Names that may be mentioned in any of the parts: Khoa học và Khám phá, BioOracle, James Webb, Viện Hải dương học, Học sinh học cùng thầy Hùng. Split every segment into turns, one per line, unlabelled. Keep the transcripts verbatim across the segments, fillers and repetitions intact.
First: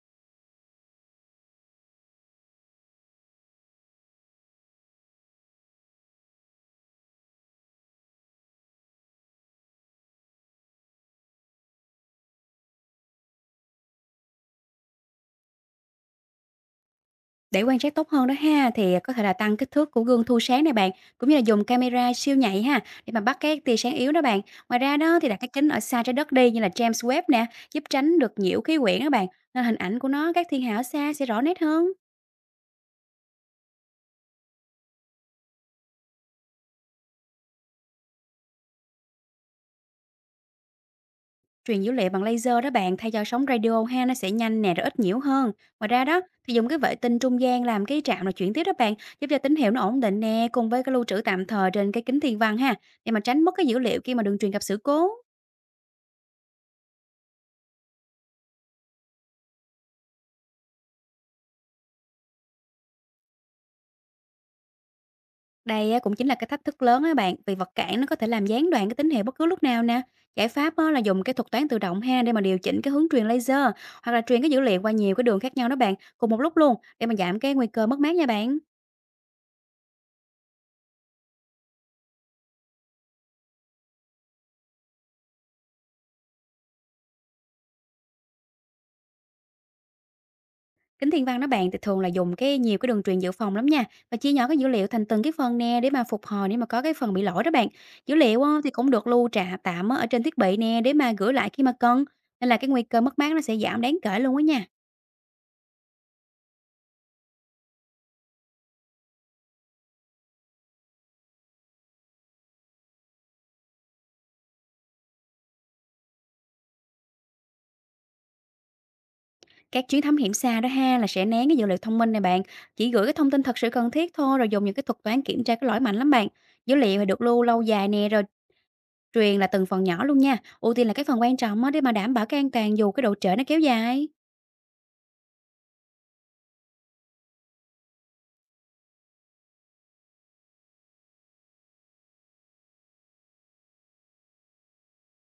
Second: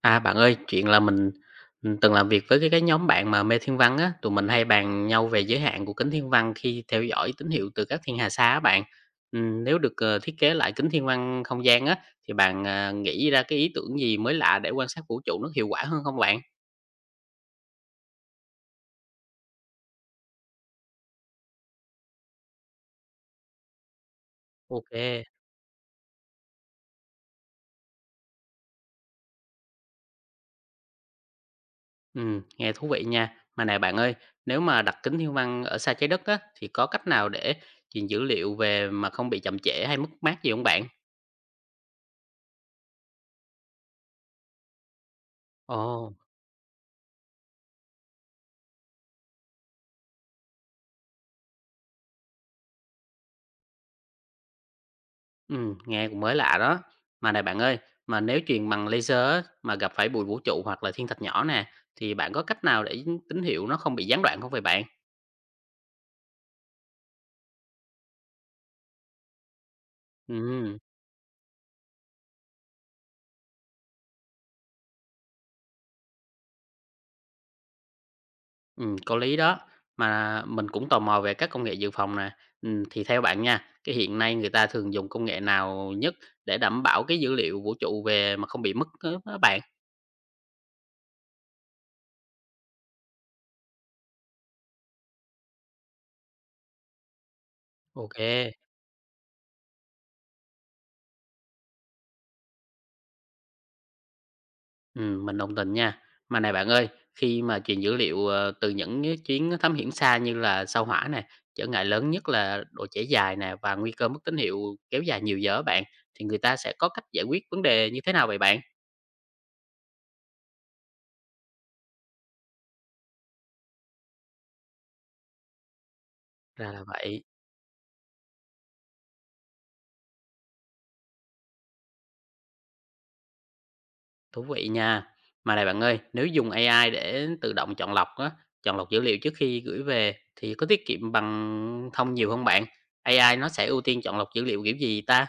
À, bạn ơi, chuyện là mình, ừm, từng làm việc với cái cái nhóm bạn mà mê thiên văn á, tụi mình hay bàn nhau về giới hạn của kính thiên văn khi theo dõi tín hiệu từ các thiên hà xa á bạn. Ừm, nếu được, ờ, thiết kế lại kính thiên văn không gian á, thì bạn, à, nghĩ ra cái ý tưởng gì mới lạ để quan sát vũ trụ nó hiệu quả hơn không bạn?
Để quan sát tốt hơn đó ha, thì à, có thể là tăng kích thước của gương thu sáng này bạn, cũng như là dùng camera siêu nhạy ha, để mà bắt cái tia sáng yếu đó bạn. Ngoài
OK,
ra
kê,
đó thì đặt cái kính ở xa trái đất đi như là James Webb nè, giúp tránh được nhiễu khí quyển đó bạn. Nên hình ảnh của nó các thiên hà ở xa sẽ rõ nét hơn.
nghe thú vị nha. Mà này bạn ơi, nếu mà đặt kính thiên văn ở xa trái đất á, thì có cách nào để truyền dữ liệu về mà không bị chậm trễ hay mất mát gì không bạn?
Truyền dữ liệu bằng laser đó bạn thay cho sóng radio ha, nó sẽ nhanh nè rồi ít nhiễu hơn.
Ồ.
Ngoài ra đó thì dùng cái vệ tinh trung gian làm cái trạm là chuyển tiếp đó bạn, giúp cho tín hiệu nó ổn định nè, cùng với cái lưu trữ tạm thời trên cái kính thiên văn ha, để mà tránh mất cái dữ liệu khi mà đường truyền gặp sự cố.
Ừm, nghe cũng mới lạ đó. Mà này bạn ơi, mà nếu truyền bằng laser á, mà gặp phải bụi vũ trụ hoặc là thiên thạch nhỏ nè, thì bạn có cách nào để tín hiệu nó không bị gián đoạn không vậy bạn?
Đây á, cũng chính là cái thách thức lớn á bạn, vì vật cản nó có thể làm gián đoạn cái tín hiệu bất cứ lúc nào nè. Giải pháp
Ừm,
á, là dùng cái thuật toán tự động ha để mà điều chỉnh cái hướng truyền laser, hoặc là truyền cái dữ liệu qua nhiều cái đường khác nhau đó bạn, cùng một lúc luôn để mà giảm cái nguy cơ mất mát nha bạn.
ừm, có lý đó. Mà mình cũng tò mò về các công nghệ dự phòng nè. Ừm, thì theo bạn nha, cái hiện nay người ta thường dùng công nghệ nào nhất để đảm bảo cái dữ liệu vũ trụ về mà không bị mất á á bạn?
Kính thiên văn đó bạn thì thường là dùng cái nhiều cái đường truyền dự phòng lắm nha, và chia nhỏ cái dữ liệu thành từng cái phần nè để mà phục hồi nếu mà có cái phần bị lỗi đó bạn. Dữ
Ok.
liệu á, thì cũng được lưu trà tạm á, ở trên thiết bị nè để mà gửi lại khi mà cần. Nên là cái nguy cơ mất mát nó sẽ giảm đáng kể luôn á nha.
Ừm, mình đồng tình nha. Mà này bạn ơi, khi mà truyền dữ liệu, ờ, từ những cái chuyến thám hiểm xa như là sao Hỏa nè, trở ngại lớn nhất là độ trễ dài nè và nguy cơ mất tín hiệu kéo dài nhiều giờ á bạn, thì người ta sẽ có cách giải quyết vấn đề như thế nào vậy bạn?
Các chuyến thám hiểm xa đó ha là sẽ nén cái dữ liệu thông minh này bạn, chỉ gửi cái thông tin thật sự cần thiết thôi, rồi dùng những cái thuật toán kiểm tra cái lỗi mạnh lắm bạn.
Ra
Dữ
là
liệu thì được
vậy,
lưu lâu dài nè, rồi truyền là từng phần nhỏ luôn nha. Ưu tiên là cái phần quan trọng á, để mà đảm bảo cái an toàn dù cái độ trễ nó kéo dài.
thú vị nha. Mà này bạn ơi, nếu dùng a i để tự động chọn lọc á, chọn lọc dữ liệu trước khi gửi về thì có tiết kiệm bằng thông nhiều không bạn? a i nó sẽ ưu tiên chọn lọc dữ liệu kiểu gì ta?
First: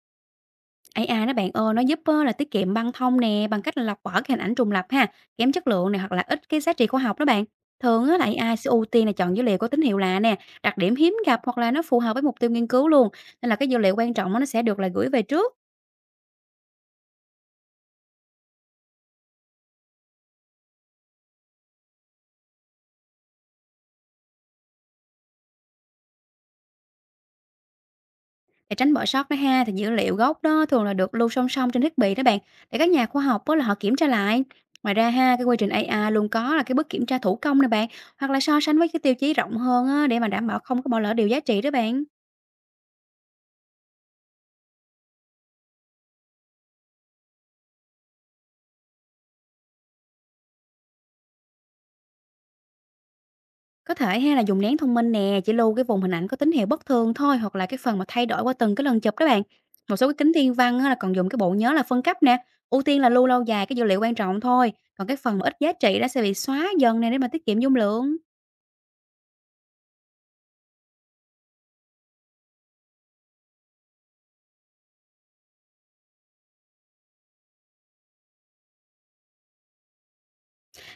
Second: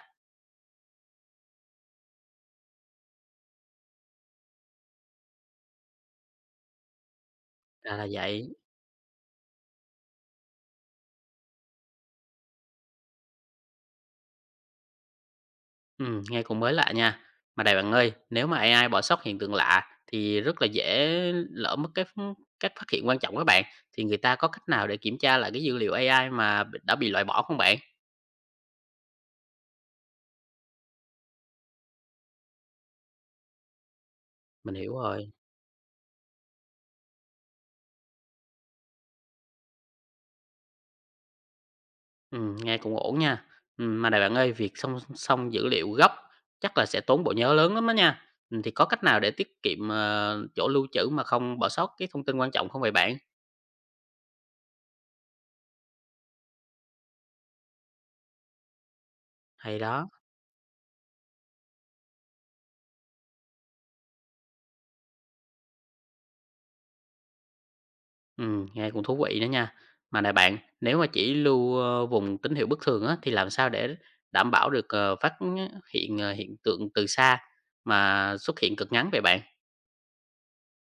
a i đó bạn ơi, nó giúp á, là tiết kiệm băng thông nè bằng cách là lọc bỏ cái hình ảnh trùng lập ha, kém chất lượng này, hoặc là ít cái giá trị khoa học đó bạn.
Ra là
Thường á, là
vậy.
ây ai sẽ ưu tiên là chọn dữ liệu có tín hiệu lạ nè, đặc điểm hiếm gặp, hoặc là nó phù hợp với mục tiêu nghiên cứu luôn. Nên là cái dữ liệu quan trọng á, nó sẽ được là gửi về trước.
Ừm, nghe cũng mới lạ nha. Mà này bạn ơi, nếu mà a i bỏ sót hiện tượng lạ thì rất là dễ lỡ mất cái ph- các phát hiện quan trọng các bạn. Thì người ta có cách nào để kiểm tra lại cái dữ liệu a i mà bị- đã bị loại bỏ không bạn?
Để tránh bỏ sót đó ha, thì dữ liệu gốc đó thường là được lưu song song trên thiết bị đó bạn, để các nhà khoa học đó là họ kiểm tra lại.
Mình hiểu
Ngoài ra
rồi.
ha, cái quy trình ây ai luôn có là cái bước kiểm tra thủ công nè bạn, hoặc là so sánh với cái tiêu chí rộng hơn á, để mà đảm bảo không có bỏ lỡ điều giá trị đó bạn.
Ừm, nghe cũng ổn nha. Ừm, mà này bạn ơi, việc song song dữ liệu gốc chắc là sẽ tốn bộ nhớ lớn lắm đó nha. Ừm, thì có cách nào để tiết kiệm ờ, chỗ lưu trữ mà không bỏ sót cái thông tin quan trọng không vậy bạn?
Có thể ha là dùng nén thông minh nè, chỉ lưu cái vùng hình ảnh có tín hiệu bất thường thôi, hoặc là cái phần mà thay đổi qua từng cái lần chụp đó bạn.
Hay
Một số
đó.
cái kính thiên văn á, là còn dùng cái bộ nhớ là phân cấp nè, ưu tiên là lưu lâu dài cái dữ liệu quan trọng thôi, còn cái phần mà ít giá trị đó sẽ bị xóa dần nè để mà tiết kiệm dung lượng.
Ừm, nghe cũng thú vị đó nha. Mà này bạn, nếu mà chỉ lưu, ơ, vùng tín hiệu bất thường á, thì làm sao để đảm bảo được, ờ, phát hiện, ờ, hiện tượng từ xa mà xuất hiện cực ngắn vậy bạn?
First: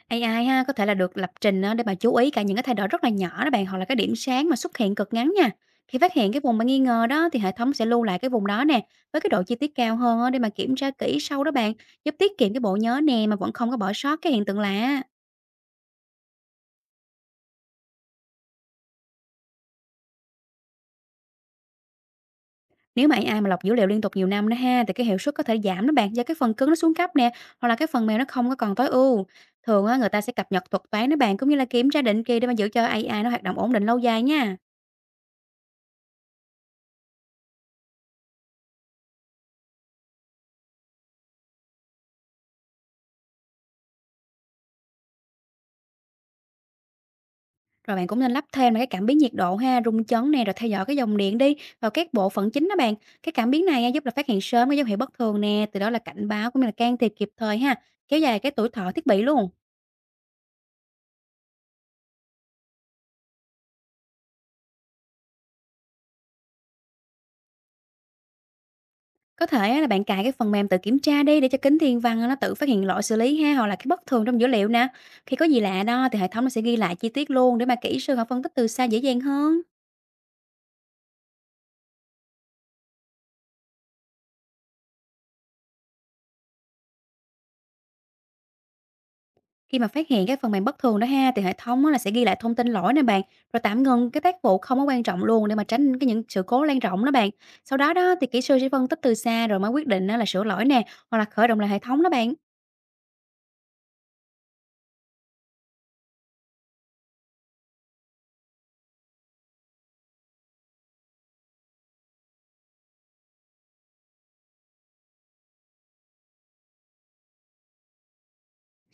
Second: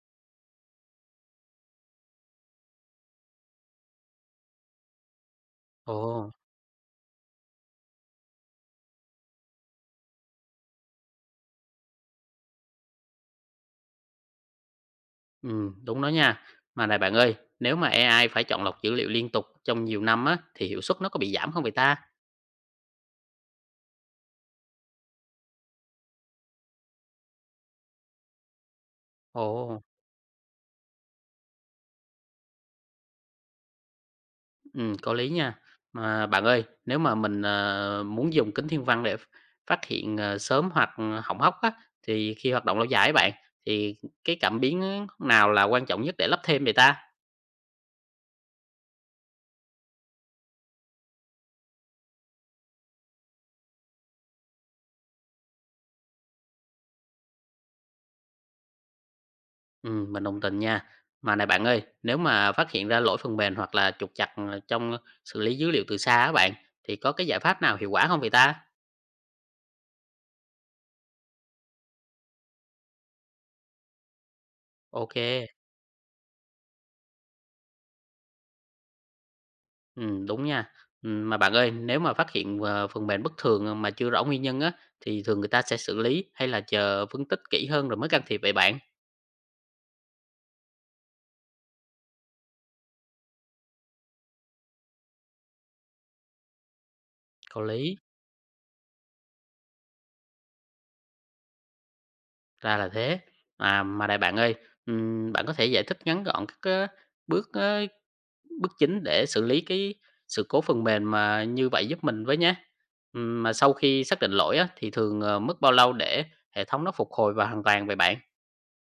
a i ha, có thể là được lập trình á, để mà chú ý cả những cái thay đổi rất là nhỏ đó bạn, hoặc là cái điểm sáng mà xuất hiện cực ngắn nha. Khi phát
Ồ,
hiện cái vùng mà nghi ngờ đó, thì hệ thống sẽ lưu lại cái vùng đó nè, với cái độ chi tiết cao hơn á, để mà kiểm tra kỹ sau đó bạn, giúp tiết kiệm cái bộ nhớ nè mà vẫn không có bỏ sót cái hiện tượng lạ.
ừm, đúng đó nha. Mà này bạn ơi, nếu mà E.I phải chọn lọc dữ liệu liên tục trong nhiều năm á, thì hiệu suất nó có bị giảm không vậy ta?
Nếu mà a i mà lọc dữ liệu liên tục nhiều năm đó ha, thì cái hiệu suất có thể giảm đó bạn, do cái phần cứng nó xuống cấp nè, hoặc là cái phần mềm nó không có còn tối ưu.
Ồ.
Thường á, người ta sẽ cập nhật thuật toán đó bạn, cũng như là kiểm tra định kỳ để mà giữ cho a i nó hoạt động ổn định lâu dài nha.
Ừm, có lý nha. Mà bạn ơi, nếu mà mình, ờ, muốn dùng kính thiên văn để ph phát hiện, ờ, sớm hoặc ờ, hỏng hóc á, thì khi hoạt động lâu dài ấy bạn, thì cái cảm biến nào là quan trọng nhất để lắp thêm vậy ta?
Rồi bạn cũng nên lắp thêm là cái cảm biến nhiệt độ ha, rung chấn nè, rồi theo dõi cái dòng điện đi vào các bộ phận chính đó bạn. Cái cảm biến này á, giúp là phát hiện sớm cái dấu hiệu bất thường nè, từ đó là cảnh báo cũng như là can thiệp kịp thời ha, kéo dài cái tuổi thọ thiết bị luôn.
Ừm, mình đồng tình nha. Mà này bạn ơi, nếu mà phát hiện ra lỗi phần mềm hoặc là trục trặc, ờ, trong xử lý dữ liệu từ xa á bạn, thì có cái giải pháp nào hiệu quả không vậy ta?
Có thể á, là bạn cài cái phần mềm tự kiểm tra đi để cho kính thiên văn á, nó tự phát hiện lỗi xử lý ha, hoặc là cái bất thường trong dữ liệu nè. Khi có
OK.
gì lạ đó, thì hệ thống nó sẽ ghi lại chi tiết luôn để mà kỹ sư họ phân tích từ xa dễ dàng hơn.
Ừm, đúng nha. Ừm, mà bạn ơi, nếu mà phát hiện, ờ, phần mềm bất thường mà chưa rõ nguyên nhân á, thì thường người ta sẽ xử lý hay là chờ phân tích kỹ hơn rồi mới can thiệp vậy bạn?
Khi mà phát hiện cái phần mềm bất thường đó ha, thì hệ thống á là sẽ ghi lại thông tin lỗi nè bạn, rồi tạm ngừng cái tác vụ không có quan trọng luôn để mà tránh cái những sự cố lan rộng đó bạn.
Có
Sau đó
lý.
đó thì kỹ sư sẽ phân tích từ xa, rồi mới quyết định á là sửa lỗi nè, hoặc là khởi động lại hệ thống đó bạn.
Ra là thế. À, mà này bạn ơi, ừm, bạn có thể giải thích ngắn gọn các cái bước á bước chính để xử lý cái sự cố phần mềm mà như vậy giúp mình với nhé. Ừm, mà sau khi xác định lỗi á, thì thường, ờ, mất bao lâu để hệ thống nó phục hồi và hoàn toàn vậy bạn?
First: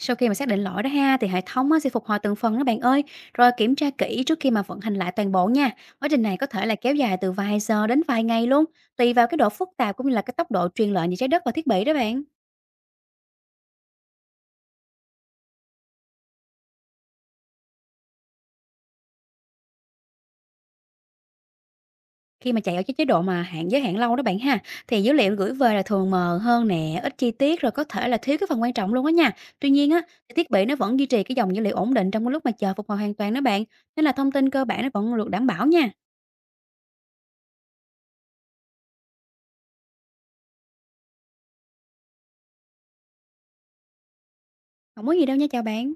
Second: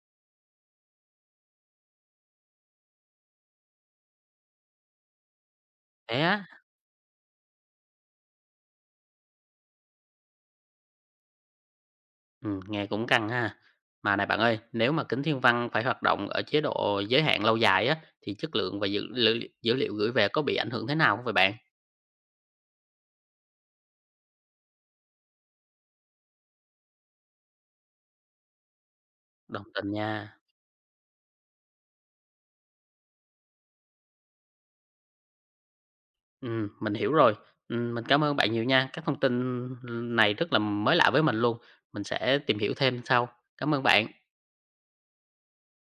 Sau khi mà xác định lỗi đó ha, thì hệ thống á sẽ phục hồi từng phần đó bạn ơi, rồi kiểm tra kỹ trước khi mà vận hành lại toàn bộ nha. Quá
Thế
trình này
á?
có thể là kéo dài từ vài giờ đến vài ngày luôn, tùy vào cái độ phức tạp cũng như là cái tốc độ truyền lệnh giữa trái đất và thiết bị đó bạn.
Ừm, nghe cũng căng ha. Mà này bạn ơi, nếu mà kính thiên văn phải hoạt động ở chế độ giới hạn lâu dài á, thì chất lượng và dữ liệu dữ liệu gửi về có bị ảnh hưởng thế nào không vậy bạn?
Khi mà chạy ở cái chế độ mà hạn giới hạn lâu đó bạn ha, thì dữ liệu gửi về là thường mờ hơn nè, ít chi tiết, rồi có thể là thiếu cái phần quan trọng luôn á nha.
Đồng
Tuy
tình
nhiên á, thì
nha.
thiết bị nó vẫn duy trì cái dòng dữ liệu ổn định trong cái lúc mà chờ phục hồi hoàn toàn đó bạn. Nên là thông tin cơ bản nó vẫn được đảm bảo nha.
Ừm, mình hiểu rồi. Ừm, mình cảm ơn bạn nhiều nha. Các thông tin này rất là mới lạ với mình luôn. Mình sẽ tìm hiểu thêm sau. Cảm ơn bạn.
Không có gì đâu nha, chào bạn.